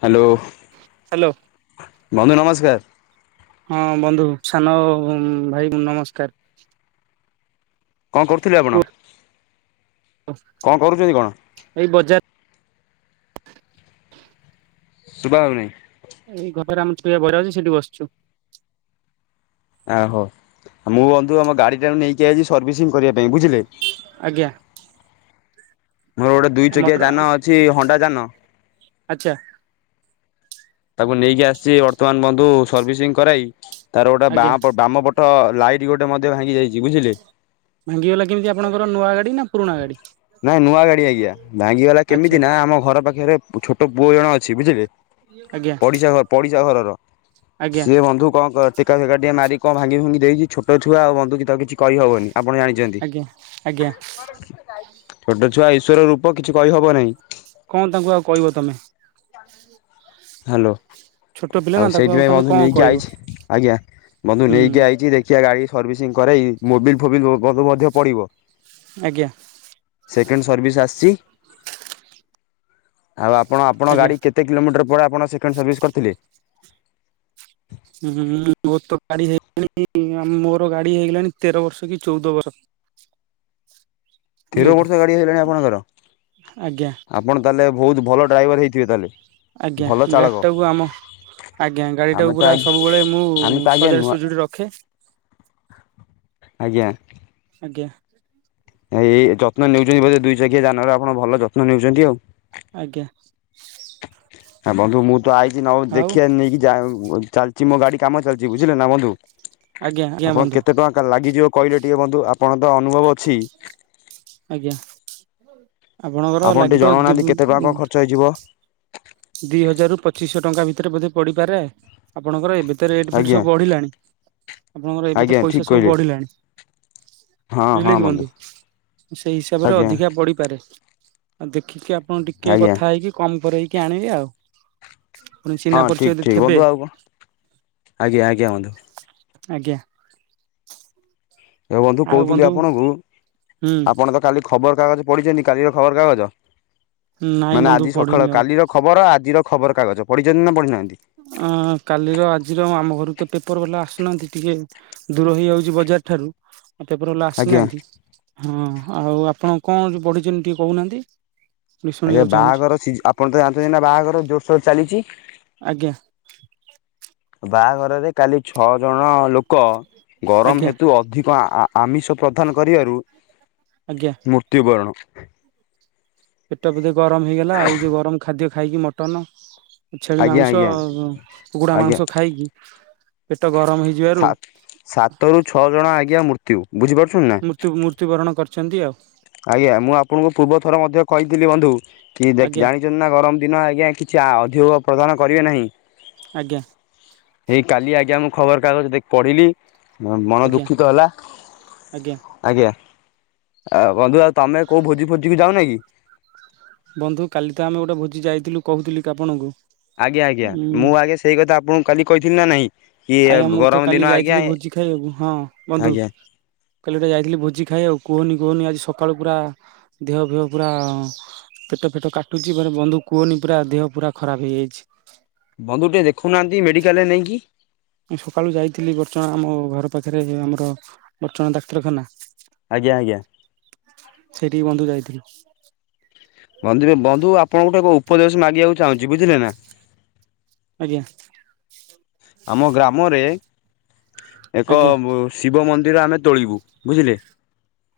Hello hello ବନ୍ଧୁ ନମସ୍କାର। ହଁ ବନ୍ଧୁ ସାନ ଭାଇ ନମସ୍କାର। କଣ କରୁଥିଲେ ଆପଣ? ଓ କଣ କରୁଛନ୍ତି କଣ ଏଇ ବଜାର ଶୁଭା ହଉ ନାହିଁ ଏଇ ଘରେରେ ଆମର ଟିକେ ବଜାଉଛି ସେଇଠି ବସିଛୁ। ଓହୋ ମୁଁ ବନ୍ଧୁ ଆମ ଗାଡି ଟାକୁ ନେଇକି ଆଛି ସର୍ଭିସିଂ କରିବା ପାଇଁ ବୁଝିଲେ ଆଜ୍ଞା ମୋର ଗୋଟେ ଦୁଇ ଚକିଆ ମଟର ଯାନ ଅଛି ହଣ୍ଡା ଯାନ ଆଚ୍ଛା ତାକୁ ନେଇକି ଆସିଛି ବର୍ତ୍ତମାନ ବନ୍ଧୁ ସର୍ଭିସିଂ କରାଇ ତାର ଗୋଟେ ଆଜ୍ଞା ବାମ ପଟ ଲାଇଟ୍ ଗୋଟେ ମଧ୍ୟ ଭାଙ୍ଗି ଯାଇଛି ବୁଝିଲେ ଭାଙ୍ଗିଗଲା କେମିତି ଆପଣଙ୍କର ନୂଆ ଗାଡି ନା ପୁରୁଣା ଗାଡି ନାଇଁ ନୂଆ ଗାଡି ଆଜ୍ଞା ଭାଙ୍ଗିଗଲା ଆଚ୍ଛା କେମିତି ନା ଆମ ଘର ପାଖରେ ଛୋଟ ପୁଅ ଜଣ ଅଛି ବୁଝିଲେ ଆଜ୍ଞା ପଡିଶା ଘ ପଡିଶା ଘରର ଆଜ୍ଞା ସିଏ ବନ୍ଧୁ କଣ ଟେକା ଫୋକା ଟିକେ ମାରି କଣ ଭାଙ୍ଗି ଫାଙ୍ଗି ଦେଇଛି ଛୋ ତୋ ଛୁଆ ଆଉ ବନ୍ଧୁକୀ ତାକୁ କିଛି କହିହବନି ଆପଣ ଜାଣିଛନ୍ତି ଆଜ୍ଞା ଆଜ୍ଞା ଛୋଟ ଛୁଆ ଈଶ୍ୱର ରୂପ କିଛି କହିହବ ନାହିଁ କଣ ତାଙ୍କୁ ଆଉ କହିବ ତମେ ହ୍ୟାଲୋ ଛୋଟ ପିଲା ନା ଆଉ ତାକୁ ସେଇଥିପାଇଁ ତମେ ବନ୍ଧୁ କଣ ନେଇକି କହିବ ଆଇଛି ଆଜ୍ଞା ବନ୍ଧୁ ହୁଁ ନେଇକି ଆଇଛି ଦେଖିବା ଗାଡି ସର୍ଭିସିଂ କରାଇ ମୋବିଲ ଫୋବିଲ ମଧ୍ୟ ପଡ଼ିବ ଆଜ୍ଞା ସେକେଣ୍ଡ ସର୍ଭିସ୍ ଆସିଛି ଆଉ ଆପଣ ଆପଣ ଆଜ୍ଞା ଗାଡ଼ି କେତେ କିଲୋମିଟର ପରେ ଆପଣ ସେକେଣ୍ଡ ସର୍ଭିସ୍ କରିଥିଲେ ହୁଁ ମୋର ତ ଗାଡି ହେଇଗଲାଣି ମୋର ଗାଡି ହେଇଗଲାଣି ତେର ବର୍ଷ କି ଚଉଦ ବର୍ଷ [unintelligible] ବୁଝିଲେ ତେର କି ବର୍ଷ ଗାଡ଼ି ହେଇଗଲାଣି ଆପଣଙ୍କର ଆଜ୍ଞା ଆପଣ ତାହେଲେ ବହୁତ ଭଲ ଡ୍ରାଇଭର ହେଇଥିବେ ତାହେଲେ ଆଜ୍ଞା ଭଲ ଚାଳକ। ଗାଡ଼ିଟାକୁ ଆମ ଆଜ୍ଞା ଗାଡି ଆମେ ଟାକୁ ତ ପୁରା ଆଜ୍ଞା ସବୁବେଳେ ମୁଁ ଆମେ ତ ଆଜ୍ଞା ସଜାଡି ନୂଆ ସୁଜୁଡି ରଖେ ଆଜ୍ଞା ଆଜ୍ଞା ଏଇ ଯତ୍ନ ନେଉଛନ୍ତି ବୋଧେ ଦୁଇ ଚକିଆ ଯାନର ଆପଣ ଭଲ ଯତ୍ନ ନେଉଛନ୍ତି ଆଉ ଆଜ୍ଞା ହ ବନ୍ଧୁ ମୁଁ ତ ଆଇଛି ନହ ଆଉ ଦେଖିବା ନେଇକି ଯା ଚାଲିଛି ମୋ ଗାଡି କାମ ଚାଲିଛି ବୁଝିଲେ ନା ବନ୍ଧୁ ଆଜ୍ଞା ଆଜ୍ଞା ଆପଣ ବନ୍ଧୁ କେତେ ଟଙ୍କା ଲାଗିଯିବ- କହିଲେ ଟିକି ବନ୍ଧୁ ଆପଣଙ୍କ ତ ଅନୁଭବ ଅଛି। ଆଜ୍ଞା ଆପଣଙ୍କର ଆପଣ ଟିକେ ଲାଗିବ ତି ଜଣାଉନାହାନ୍ତି - କେତେ ଟଙ୍କା କଣ ଖର୍ଚ୍ଚ ହେଇଯିବ ଦି ହଜାର ରୁ ପଚିଶଶହ ଟଙ୍କା ଭିତରେ ବୋଧେ ପଡିପାରେ ଆପଣଙ୍କର ଏବେ- ଏତେ ରେଟ୍ ଫେଟ୍ ଆଜ୍ଞା ସବୁ ବଢିଲାଣି ଆପଣଙ୍କର ଏବେ ଆଜ୍ଞା ତ ଠିକ୍ ପଇସା ସବୁ କହିଲେ ବଢିଲାଣି ହଁ ବୁଝିଲେ ହଁ କି ବନ୍ଧୁ ସେଇ ହିସାବରେ ଆଜ୍ଞା ଅଧିକା ପଡିପାରେ ଆଉ ଦେଖିକି ଆପଣ ଟିକେ ଆଜ୍ଞା କଥା ହେଇକି କମ କରେଇକି ଆଣିବେ ଆଉ ପୁଣି ହଁ ଚିହ୍ନା ପରିଚୟ ଠିକ ଯଦି ଠିକ ଥେବେ ବନ୍ଧୁ ଆଉ କଣ ଆଜ୍ଞା ଆଜ୍ଞା ବନ୍ଧୁ ଆଜ୍ଞା ଏ ବନ୍ଧୁ କହୁଥିଲି ଆପଣଙ୍କୁ ହୁଁ ଆପଣ ତ କାଲି ଖବର କାଗଜ ପଢିଛନ୍ତି କାଲିର ଖବର କାଗଜ ନାଇଁ ମାନେ ବନ୍ଧୁ ଆଜି ପଢିନି ସକାଳ ଆଉ। କାଲିର ଖବର ଆଜିର ଖବରକାଗଜ ପଢ଼ିଛନ୍ତି ନା ପଢିନାହାନ୍ତି? ଅ କାଲିର ଆଜିର ଆମ ଘରକୁ ତ ପେପର ବାଲା ଆସୁନାହାନ୍ତି ଟିକେ ଦୂର ହେଇଯାଉଛି ବଜାର ଏଠାରୁ ପେପର ବାଲା ଆଜ୍ଞା ଆସିନାହାନ୍ତି ହଁ ଆଉ ଆପଣ କଣ ପଢିଛନ୍ତି ଟିକେ କହୁନାହାନ୍ତି ମୁଁ ଆଜ୍ଞା ଶୁଣିବାକୁ ଚାହୁଁଛି। ବାହାଘର ସିଜ ଆପଣ ତ ଜାଣିଛନ୍ତି ନା ବାହାଘର ଜୋରସୋରରେ ଚାଲିଛି ଆଜ୍ଞା ବାହାଘରରେ କାଲି ଛଅ ଜଣ ଲୋକ ଗରମ ଆଜ୍ଞା ହେତୁ ଅଧିକ ଆ - ଆମିଷ ପ୍ରଦାନ କରିବାରୁ ଆଜ୍ଞା ମୃତ୍ୟୁବରଣ ପେଟ ବୋଧେ ଗରମ ହେଇଗଲା ଏଇ ଯୋଉ ଗରମ ଖାଦ୍ୟ ଖାଇକି ମଟନ ଛେଳି ଆଜ୍ଞା ମାଂସ ଆଜ୍ଞା କୁକୁଡା ଆଜ୍ଞା ମାଂସ ଖାଇକି ପେଟ ଗରମ ହେଇଯିବାରୁ ସାତରୁୁ ଛଅ ଜଣ ଆଜ୍ଞା ମୃତ୍ୟୁ ବୁଝିପାରୁଛନ୍ତିନା ମୃତ୍ୟୁ ମୃତ୍ୟୁବରଣ କରିଛନ୍ତି ଆଉ ଆଜ୍ଞା ମୁଁ ଆପଣଙ୍କୁ ପୂର୍ବ ଥର ମଧ୍ୟ କହିଥିଲି ବନ୍ଧୁ କି ଆଜ୍ଞା ଜାଣିଛନ୍ତି, ନା ଗରମ ଦିନ ଆଜ୍ଞା କିଛି ଅଧିକ ପ୍ରଦାନ କରିବେ ନାହିଁ। ଆଜ୍ଞା। ହେଇ କାଲି ଆଜ୍ଞା ମୁଁ ଖବର କାଗଜ ଦେଖି ପଢିଲି ହ ମନ ଆଜ୍ଞା ଦୁଃଖିତ ହେଲା ଆଜ୍ଞା ଆଜ୍ଞା। ଆ ବନ୍ଧୁ ଆଉ ତମେ କୋଉ ଭୋଜି ଫୋଜି କୁ ଯାଉନ କି? ବନ୍ଧୁ କାଲି ତ ଆମେ ଗୋଟେ ଭୋଜି ଯାଇଥିଲୁ କହୁଥିଲୁ କି ଆପଣଙ୍କୁ ଆଜ୍ଞା ଆଜ୍ଞା ଉଁ ମୁଁ ଆଜ୍ଞା ସେଇ କଥା ଆପଣଙ୍କୁ କାଲି କହିଥିଲି, ନା ନାଇଁ? ଆଜ୍ଞା ମୁଁ ତ କାଲି ଯାଇଥିଲି ଭୋଜି ଖାଇବାକୁ ହଁ ବନ୍ଧୁ। ଆଜ୍ଞା କାଲି ଗଟେ ଯାଇଥିଲି ଭୋଜି ଖାଇବାଏ ଆଉ କୁହନି କୁହନି ଆଜି ସକାଳୁ ପୁରା ଦେହ ଫେହ ପୁରା ପେଟ ଫେଟ କାଟୁଛି ମ ବନ୍ଧୁ କୁହନି ପୁରା ଦେହ ପୁରା ଖରାପ ହେଇଯାଇଛି। ବନ୍ଧୁ ଟେ ଦେଖୁନାହାନ୍ତି ମେଡିକାଲରେ ନେଇକି? ମୁଁ ସକାଳୁ ଯାଇଥିଲି ବଡଚଣା ଆମ ଘର ପାଖରେ ଆମର ବଡଚଣା ଡାକ୍ତରଖାନା। ଆଜ୍ଞା ଆଜ୍ଞା ସେଇଠିକି ବନ୍ଧୁ ଯାଇଥିଲି। ବନ୍ଧୁ ଆପଣଙ୍କଠୁ ଏକ ଉପଦେଶ ମାଗିବାକୁ ଚାହୁଁଛି ବୁଝିଲେ ନା? ଆଜ୍ଞା। ଆମ ଗ୍ରାମରେ ଏକ ଆଜ୍ଞା ଶିବ ମନ୍ଦିର ଆମେ ତୋଳିବୁ ବୁଝିଲେ।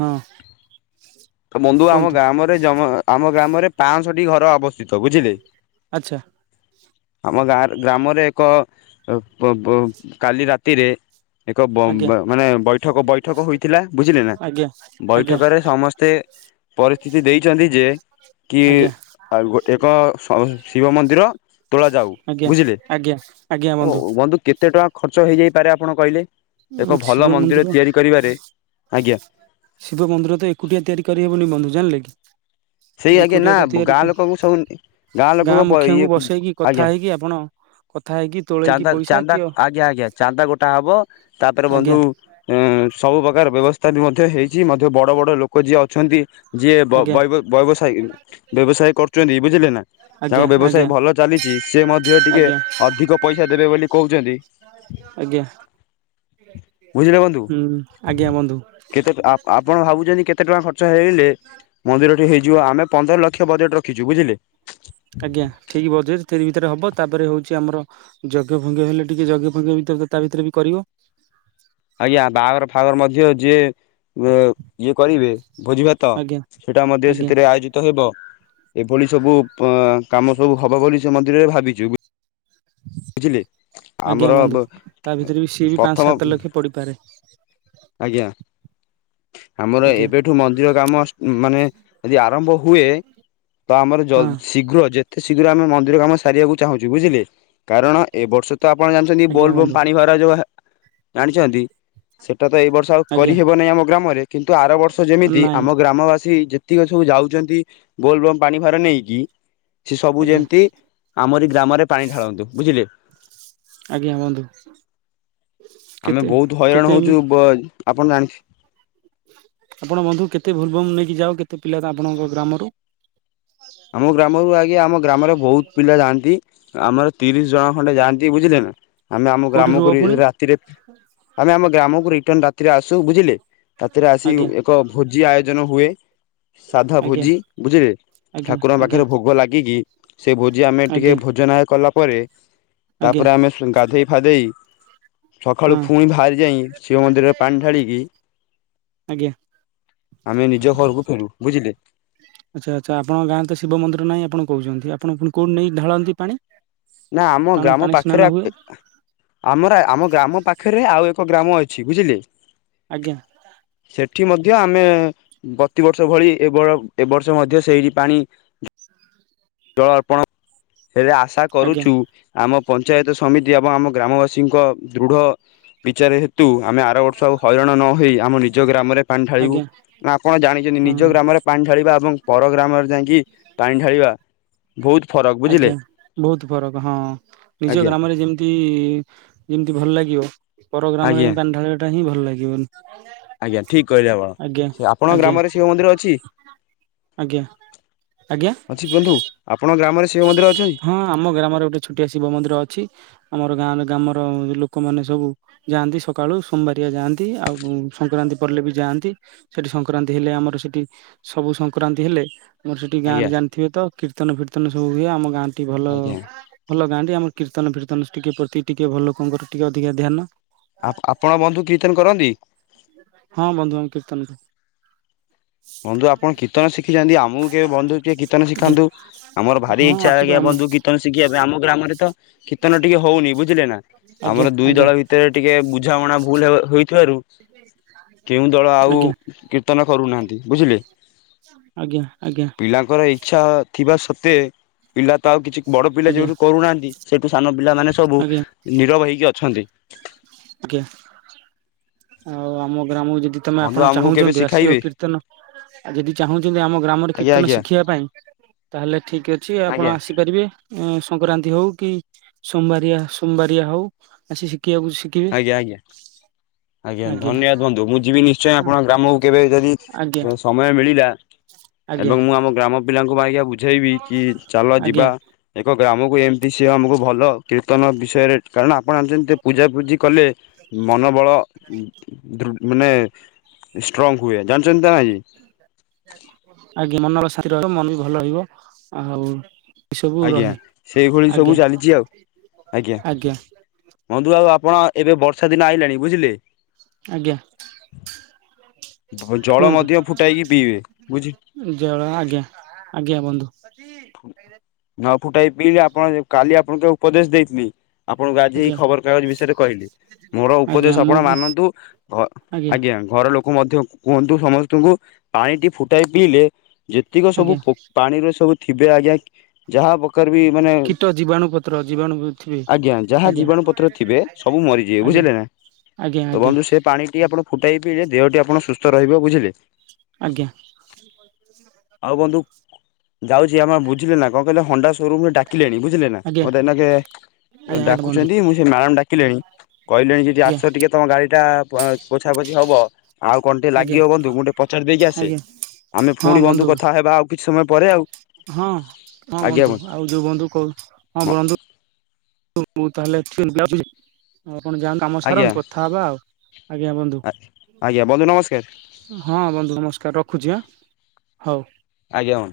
ହଁ। ତ ବନ୍ଧୁ ଆମ କୁହନ୍ତୁ ଗ୍ରାମରେ ଆମ ଗ୍ରାମରେ ପାଞ୍ଚଶଟି ଘର ଅବସ୍ଥିତ ବୁଝିଲେ। ଆଚ୍ଛା। ଆମ ଗାଁ ଗ୍ରାମରେ ଏକ କାଲି ରାତିରେ ଏକ ଆଜ୍ଞା ମାନେ ବୈଠକ ବୈଠକ ହୋଇଥିଲା ବୁଝିଲେ ନା ଆଜ୍ଞା ଆଜ୍ଞା ବୈଠକରେ ସମସ୍ତ ପରିସ୍ଥିତି ଦେଇଛନ୍ତି, ଯେ ଆଜ୍ଞା। ଗୋଟେ କ ଶିବ ମନ୍ଦିର ତୋଳା ଯଉ। ଆଜ୍ଞା ବୁଝେଲେ। ଆଜ୍ଞା ଆଜ୍ଞା ବନ୍ଧୁ। କେତେ ଟଙ୍କା ଖର୍ଚ ହେଇଯାଇପାରେ ଆପଣ କହିଲେ? ଏକ ଉଁ ଭଲ ଶିବ ମନ୍ଦିର ତିଆରି କରିବାରେ ଆଜ୍ଞା ଶିବ ମନ୍ଦିର ତ ଏକୁଟିଆ ତିଆରି କରିହେବୁନି ବନ୍ଧୁ ଜାଣିଲେ କି? ସେଇ ଆଜ୍ଞା ଏକୁଟିଆ ନା ତ ତିଆରି ଗାଁ କ ଲୋକଙ୍କୁ ସବୁ ଗାଁ ଲୋକଙ୍କ ମୁଖିଆଙ୍କୁ ଇଏ ବସେଇକି କଥା ଆଜ୍ଞା। ହେଇକି ଆପଣ କଥା ହେଇକି ତୋଳେଇକି ଚାନ୍ଦା ପଇସା ଚାନ୍ଦା କିଅ ଆଜ୍ଞା ଆଜ୍ଞା ଚାନ୍ଦା ଗୋଟା ହବ। ତାପରେ ବନ୍ଧୁ ଆଜ୍ଞା ଏ ସବୁ ପ୍ରକାର ବ୍ୟବସ୍ଥା ବି ମଧ୍ୟ ହେଇଛି, ମଧ୍ୟ ବଡ ବଡ ଲୋକ ଯିଏ। ଅ ଛନ୍ତି ଯିଏ ଆଜ୍ଞା ବୈ ବ୍ୟବସାୟ ବ୍ୟବସାୟ କରୁଛନ୍ତି ବୁଝିଲେ ନା ତାଙ୍କ ଆଜ୍ଞା ବ୍ୟବସାୟ ଆଜ୍ଞା ଭଲ ଚାଲିଛି ସେ ମଧ୍ୟ ଟିକେ। ଆଜ୍ଞା ଅଧିକ ପଇସା ଦେବେ ବୋଲି କହୁଛନ୍ତି। ଆଜ୍ଞା। ବୁଝିଲେ ବନ୍ଧୁ ହୁଁ ଆଜ୍ଞା ବନ୍ଧୁ କେତେ ଆପଣ ଭାବୁଛନ୍ତି କେତେ କେତେ ଟଙ୍କା ଖର୍ଚ୍ଚ ହେଇଲେ, ମନ୍ଦିରଟି ହେଇଯିବ ଆମେ ପନ୍ଦର ଲକ୍ଷ ବଜେଟ୍ ରଖିଛୁ ବୁଝିଲେ। ଆଜ୍ଞା ଠିକ୍ ବଜେଟ୍ ତିରି ଭିତରେ ହବ। ତାପରେ ହଉଛି ଆମର ଯଜ୍ଞ ଫଜ୍ଞ ହେଲେ ଟିକେ ଯଜ୍ଞ ଫଜ୍ଞ ଭିତରେ ତା ଭିତରେ ବି କରିବ। ଆଜ୍ଞା ବାହାଘର ଫଦର ମଧ୍ୟ ଯିଏ ଇଏ କରିବେ। ଭୋଜି ଭାତ ଆଜ୍ଞା ସେଟା ମଧ୍ୟ ଆଜ୍ଞା ସେଥିରେ ଆୟୋଜିତ ହେବ। ଏଭଳି ସବୁ କାମ ସବୁ ହବ ବୋଲି ସେ ମନ୍ଦିରରେ ଭାବିଛୁ। ବୁଝିଲେ ଆଜ୍ଞା ଆମର ବନ୍ଧୁ ତା ଭିତରେ ବି ସିଏ ବି ପାଞ୍ଚ ପ୍ରଥମ ସାତ ଲକ୍ଷ ପଡିପାରେ ଆଜ୍ଞା। ଆମର ଆଜ୍ଞା ଏବେଠୁ ମନ୍ଦିର କାମ ମାନେ ଯଦି ଆରମ୍ଭ ହୁଏ। ତ ଆମର ହଁ ଶୀଘ୍ର ଯେତେ ଶୀଘ୍ର ଆମେ ମନ୍ଦିର କାମ ସାରିବାକୁ ଚାହୁଁଛୁ ବୁଝିଲେ କାରଣ ଏବ ବର୍ଷ ତ ଆପଣ ଜାଣିଛନ୍ତି ଆଜ୍ଞା ବୋଲ୍ବ ବନ୍ଧୁ ପାଣି ଭର ଯେଉଁ ଜାଣିଛନ୍ତି ସେ ଟା ତ ଏଇ ବର୍ଷ ଆଉ ଆଜ୍ଞା କରିହେବ ନାହିଁ ଆମ ଗ୍ରାମରେ, କିନ୍ତୁ ଆର ବର୍ଷ ଯେମିତି ନାଇଁ ଆମ ଗ୍ରାମବାସୀ ଯେତିକ ସବୁ ଯାଉଚନ୍ତି ବୋଲ୍ ବମ ପାଣି ଭାର ନେଇକି ସେ ସବୁ ଆଜ୍ଞା ଯେମତି ଆମରି ଗ୍ରାମରେ ପାଣି ଢାଳନ୍ତୁ ବୁଝିଲେ। ଆଜ୍ଞା ହୁଅନ୍ତୁ। ଆମେ ବହୁତ ହଇରାଣ ହଉଚୁ ଆପଣ ଜାଣିଥି ଆପଣ ବନ୍ଧୁ କେତେ ବୋଲବୁମ ନେଇକି ଯାଅ କେତେ ପିଲା ଆପଣଙ୍କ ଗ୍ରାମରୁ? ଆମ ଗ୍ରାମରୁ ଆଜ୍ଞା ଆମ ଗ୍ରାମରେ ବହୁତ ପିଲା ଯାଆନ୍ତି। ଆମର ତିରିଶ ଜଣ ଖଣ୍ଡେ ଯାଆନ୍ତି ବୁଝିଲେ ନା। ଆମେ ଆମ କୋଉଠି ରୁହ ଗ୍ରାମକୁ ପୁଣି ରାତିରେ ଆମେ ଆମ ଗ୍ରାମକୁ ରିଟର୍ନ ରାତିରେ ଆସୁ ବୁଝିଲେ। ରାତିରେ ଆସି ଆଜ୍ଞା ଏକ ଭୋଜି ଆୟୋଜନ ହୁଏ। ସାଧା ଆଜ୍ଞା ଭୋଜି ବୁଝିଲେ। ଆଜ୍ଞା ଠାକୁରଙ୍କ ଆଜ୍ଞା ପାଖରେ ଭୋଗ ଲାଗିକି ସେ ଭୋଜି ଆମେ ଟିକେ ଆଜ୍ଞା ଭୋଜନାୟ କଲା ପରେ ଆଜ୍ଞା ତାପରେ ଆମେ ଗାଧେଇ ଫାଧେଇ ସଖାଳୁ ହଁ ଫୁଣି ବାହାରି ଯାଇ ଶିବ ମନ୍ଦିରରେ ପାଣି ଢାଳିକି ଆଜ୍ଞା ଆମେ ନିଜ ଘରକୁ ଫେରୁ ବୁଝିଲେ। ଆଚ୍ଛା ଆଚ୍ଛା ଆପଣଙ୍କ ଗାଁରେ ତ ଶିବମନ୍ଦିର ନାହିଁ ଆପଣ କହୁଛନ୍ତି। ଆପଣ କୋଉଠି ନେଇ ଢାଳନ୍ତି ପାଣି? ନା ଆମ ପାଣି ଗ୍ରାମ ପାଣି ସ୍ନାନ ପାଖରେ ହୁଏ ଆମର ଆମ ଗ୍ରାମ ପାଖରେ ଆଉ ଏ କ ଗ୍ରାମ ଅଛି ବୁଝିଲେ। ଆଜ୍ଞା। ସେଠି ମଧ୍ୟ ଆମେ ପ୍ରତିବର୍ଷ ଭଳି ଏ ଏବ ବର୍ଷ ମଧ୍ୟ ସେଇଠି ପାଣି ସା ଜଳ ଅର୍ପଣ ହେଲେ ଆଶା ଆଜ୍ଞା କରୁୁଚୁ ଆମ ପଞ୍ଚାୟତ ସମିତି ଏବଂ ଆମ ଗ୍ରାମବାସୀଙ୍କ ଦୃଢ଼ ବିଚାର ହେତୁ ଆମେ ଆର ବର୍ଷ ଆଉ ହଇରାଣ ନହେଇ ଆମ ନିଜ ଗ୍ରାମରେ ପାଣି ଢାଳିବୁ। ଆଜ୍ଞା ନା ଆପଣ ଜାଣିଚନ୍ତି ହଁ ନିଜ ଗ୍ରାମରେ ପାଣି ଢାଳିବା ଏବଂ ପର ଗ୍ରାମରେ ଯାଇଁକି ପାଣି ଢାଳିବା ବହୁତ ଫ ଆଜ୍ଞା ବହୁତ ଫରକ ହଁ ନିଜ ଆଜ୍ଞା ଗ୍ରାମରେ ଯେମତି ଯେମିତି ଭଲ ଲାଗିବ ପରଗ୍ରାମରେ ଆଜ୍ଞା ଯାଇଁ ପାଣି ଢାଳିବାଟା ହିଁ ଭଲ ଲାଗିବନି। ଆଜ୍ଞା ଠିକ କହିଲେ ଆପଣ। ଆଜ୍ଞା ଆପଣଙ୍କ ଆଜ୍ଞା ଗ୍ରାମରେ ଶିବ ମନ୍ଦିର ଅଛି? ଆଜ୍ଞା। ଆଜ୍ଞା? ଅଛି ବନ୍ଧୁ ଆପଣଙ୍କ ଗ୍ରାମରେ ଶିବ ମନ୍ଦିର ଅଛନ୍ତି ହଁ ଆମ ଗ୍ରାମରେ ଗୋଟେ ଛୋଟିଆ ଶିବ ମନ୍ଦିର ଅଛି। ଆମର ଗାଁରେ ଗ୍ରାମର ଲୋକମାନେ ସବୁ ଯାଆନ୍ତି ସକାଳୁ ସୋମବାରିଆ ଯାଆନ୍ତି ଆଉ ସଂକ୍ରାନ୍ତି ପଡ଼ିଲେ ବି ଯାଆ ଆନ୍ତି। ସେଠି ସଂକ୍ରାନ୍ତି ହେଲେ ଆମର ସେଠି ସବୁ ସଂକ୍ରାନ୍ତି ହେଲେ ଆମର ସେଠି ଗାଁରେ ଆଜ୍ଞା ଜାଣିଥିବ ତ କୀର୍ତ୍ତନ ଫୀର୍ତ୍ତନ ସବୁ ହୁଏ। ଆମ ଗାଁ ଟି ଭଲ ଆଜ୍ଞା ଭଲ ଗାଁ ଟି ଆମ କୀର୍ତ୍ତନ ଫୀର୍ତ୍ତନ ଟିକେ ପ୍ରତି ଟିକେ ଭଲ ଲୋକଙ୍କର ଟିକେ ଅଧିକା ଧ୍ୟାନ। ଆପଣ ବନ୍ଧୁ କୀର୍ତ୍ତନ କରନ୍ତି? ହଁ ବନ୍ଧୁବାନ୍ଧ କୀର୍ତ୍ତନ ବନ୍ଧୁ ଆପଣ କୀର୍ତ୍ତନ ଶି ଶିଖିଛନ୍ତି। ଆମକୁ କେବେ ବନ୍ଧୁ ଟିକେ କୀର୍ତ୍ତନ ଆଜ୍ଞା ଶିଖାନ୍ତୁ। ଆମର ଭାରି ହଁ ଇଚ୍ଛା ଆସନ୍ତୁ ଆଜ୍ଞା ଆମ ବନ୍ଧୁ କୀର୍ତ୍ତନ ଶିଖିବା ପାଇଁ ଆମ ଗ୍ରାମରେ ତ କୀର୍ତ୍ତନ ଟିକେ ହଉନି ବୁଝିଲେ ନା। ଆମର ଆଜ୍ଞା ଦୁଇ ଦଳ ଭିତରେ ଟିକେ ବୁଝାମଣା ଭୁଲ ହେବ ଥିବାରୁ କେଉଁ ଦଳ ଆଉ ଆଜ୍ଞା କୀର୍ତ୍ତନ କରୁନାହାଁନ୍ତି। ବୁଝିଲେ ଆଜ୍ଞା ଆଜ୍ଞା ଆଜ୍ଞା ପିଲାଙ୍କର ଇଚ୍ଛା ଥିବା ସତ୍ତ୍ୱେ ପିଲା ତ ଆଉ କିଛି ବଡ ପିଲା ଆଜ୍ଞା ଯୋଉଠୁ କରୁନାହାଁନ୍ତି ସେଇଠୁ ସାନ ପିଲା ମାନ ସବୁ ଆଜ୍ଞା ନିରବ ହେଇ କି ଅଛନ୍ତି। ଆଜ୍ଞା ଆଉ ଆମ ଗ୍ରାମକୁ ଯଦି ତମେ ବନ୍ଧୁ ଆପଣ ଆମକୁ କେବେ ଚାହୁଁଛନ୍ତି ଆସିବାକୁ ଶିଖାଇବେ କୀର୍ତ୍ତନ ଆଉ ଯଦି ଚାହୁଁଛନ୍ତି ଆମ ଗ୍ରାମରେ ଆଜ୍ଞା କୀର୍ତ୍ତନ ଆଜ୍ଞା ଶିଖେଇବା ପାଇଁ ତାହେଲେ ଠିକ ଅଛି ଆପଣ ଆଜ୍ଞା ଆସିପାରିବେ। ସଂକ୍ରାନ୍ତି ହଉ କି ସୋମବାରିଆ ସୋମବାରିଆ ହଉ ଆସି ଶି କେଇଆକୁ ଶିକିବେ। ଆଜ୍ଞା ଆଜ୍ଞା ଆଜ୍ଞା ଧନ୍ୟବାଦ ବନ୍ଧୁ ମୁଁ ଯିବି ନିଶ୍ଚୟ ଆପଣଙ୍କ ଗ୍ରାମକୁ କେବେ ଯଦି ଆଜ୍ଞା ସମୟ ମିଳିଲା ଆଜ୍ଞା ଏବଂ ମୁଁ ଆମ ଗ୍ରାମ ପିଲାଙ୍କୁ ମ ଆଜ୍ଞା ବୁଝେଇବି କି ଚାଲ ଆଜ୍ଞା ଯିବା ଏକ ଆମକୁ ଏମିତି ସିଏ ଆମକୁ ଭଲ କୀର୍ତ୍ତନ ବିଷୟରେ କାରଣ ଆପଣ ଆଣିଛନ୍ତି ଯେ ପୂଜା କଲେ ମନୋବଳ ମାନେ ଷ୍ଟ୍ରଙ୍ଗ ହୁଏ ଜାଣିଛନ୍ତି। ନା ନାଇଁ ଆଜ୍ଞା ମନ ଶାନ୍ତି ରହିବ ମନ ବି ଭଲ ରହିବ ଆଉ ଏ ସବୁ ଆଜ୍ଞା ରହେ ସେଇଭଳି ସବୁ ଆଜ୍ଞା ଚାଲିଛି ଆଉ ଆଜ୍ଞା, ବନ୍ଧୁ ଆଉ ଆପଣ ଏବେ ବର୍ଷାଦିନ ଆଇଲାଣି ବୁଝିଲେ। ଆଜ୍ଞା। ଜଳ କୁହନ୍ତୁ, ମଧ୍ୟ ଫୁଟାଇକି ପିଇବେ ବୁଝି ଜଳ ଆଜ୍ଞା, ଆଜ୍ଞା ବନ୍ଧୁ। [unintelligible] ନ ଫୁଟାଇ ପିଇଲି ଆପଣ କାଲି ଆପଣଙ୍କୁ ଉପଦେଶ ଦେଇଥିଲି। ଆପଣଙ୍କୁ ଆଜି, ଏଇ ଆଜ୍ଞା ଖବରକାଗଜ ବିଷୟରେ କହିଲି। ମୋର ଉପଦେଶ ଆଜ୍ଞା ଆପଣ ମୁଁ ବି ମାନନ୍ତୁ ଘର, ଆଜ୍ଞା ଘରଲୋକ ମଧ୍ୟ, କୁହନ୍ତୁ ସମସ୍ତଙ୍କୁ, ପାଣିଟି ଫୁଟାଇ ପିଇଲେ ଯେତିକ ସବୁ ଆଜ୍ଞା। ପୋ- ପାଣିରେ ସବୁ ଥିବେ ଆଜ୍ଞା ଯାହା ମାନେ, କୀଟ ଜୀବାଣୁ ପତ୍ର ଜୀବାଣୁ ଥିବେ। ଆଜ୍ଞା ଯାହା ଆଜ୍ଞା ଜୀବାଣୁ ପତ୍ର ଥିବେ ସବୁ ମରିଯିବେ ବୁ ଆଜ୍ଞା ବୁଝିଲେ ନା, ଆଜ୍ଞା ତ ଆଜ୍ଞା ବନ୍ଧୁ ସେ ପାଣିଟି ଆପଣ ଫୁଟାଇ ପିଇଲେ, ଦେହଟି ଆପଣ ସୁସ୍ଥରହିବ ବୁଝିଲେ। ଆଜ୍ଞା ଆଉ' ବନ୍ଧୁ ଯାଉଛି ଆମ ବୁଝିଲେ ନା କଣ, କହିଲେ ହଣ୍ଡା ସୋରୁମ ରେ ଡାକିଲେଣି, ବୁଝିଲେ ନା ଆଜ୍ଞା ମୋତେ ଏନାକେ ଆଜ୍ଞା ଆଜ୍ଞା ବନ୍ଧୁ ଡାକୁଛନ୍ତି, ମୁଁ ସେ ମ୍ୟାଡାମ ଡାକିଲେଣି, କହିଲେଣି ଯେ ଟିକେ ଆଜ୍ଞା। ଆସ ଟିକେ ତମ ଗାଡି ଏଇଟା ପା-ପୋଛା ପୋଛି ହବ। ଆଉ କଣ, ଟିକେ ଆଜ୍ଞା ଲାଗିବ ବନ୍ଧୁ ମୁଁ ଟିକେ ପଚାରି ଦେଇକି ଆସେ। ଆଜ୍ଞା ଆମେ ପୁଣି ବନ୍ଧୁ କଥା ହେବା, ଆଉ କିଛି ସମୟ ପରେ ଆଉ। ହଁ, ହଁ ବନ୍ଧୁ ଆଉ ଯୋଉ ବନ୍ଧୁ କ ହଁ ବନ୍ଧୁ। ହଁ ତାହଲେ ଠିକ [unintelligible] ଆପଣ ଯାଆନ୍ତୁ, କାମ ଆଜ୍ଞା ସାରନ୍ତୁ କଥା ହବା ଆଉ' ଆଜ୍ଞା ବନ୍ଧୁ। ଆଜ୍ଞା ବନ୍ଧୁ ନମସ୍କାର ହଁ, ବନ୍ଧୁ ନମସ୍କାର ରଖୁଛି ଆଁ ହଉ। [inaudible] ଆଜ୍ଞା ବନ୍ଧୁ।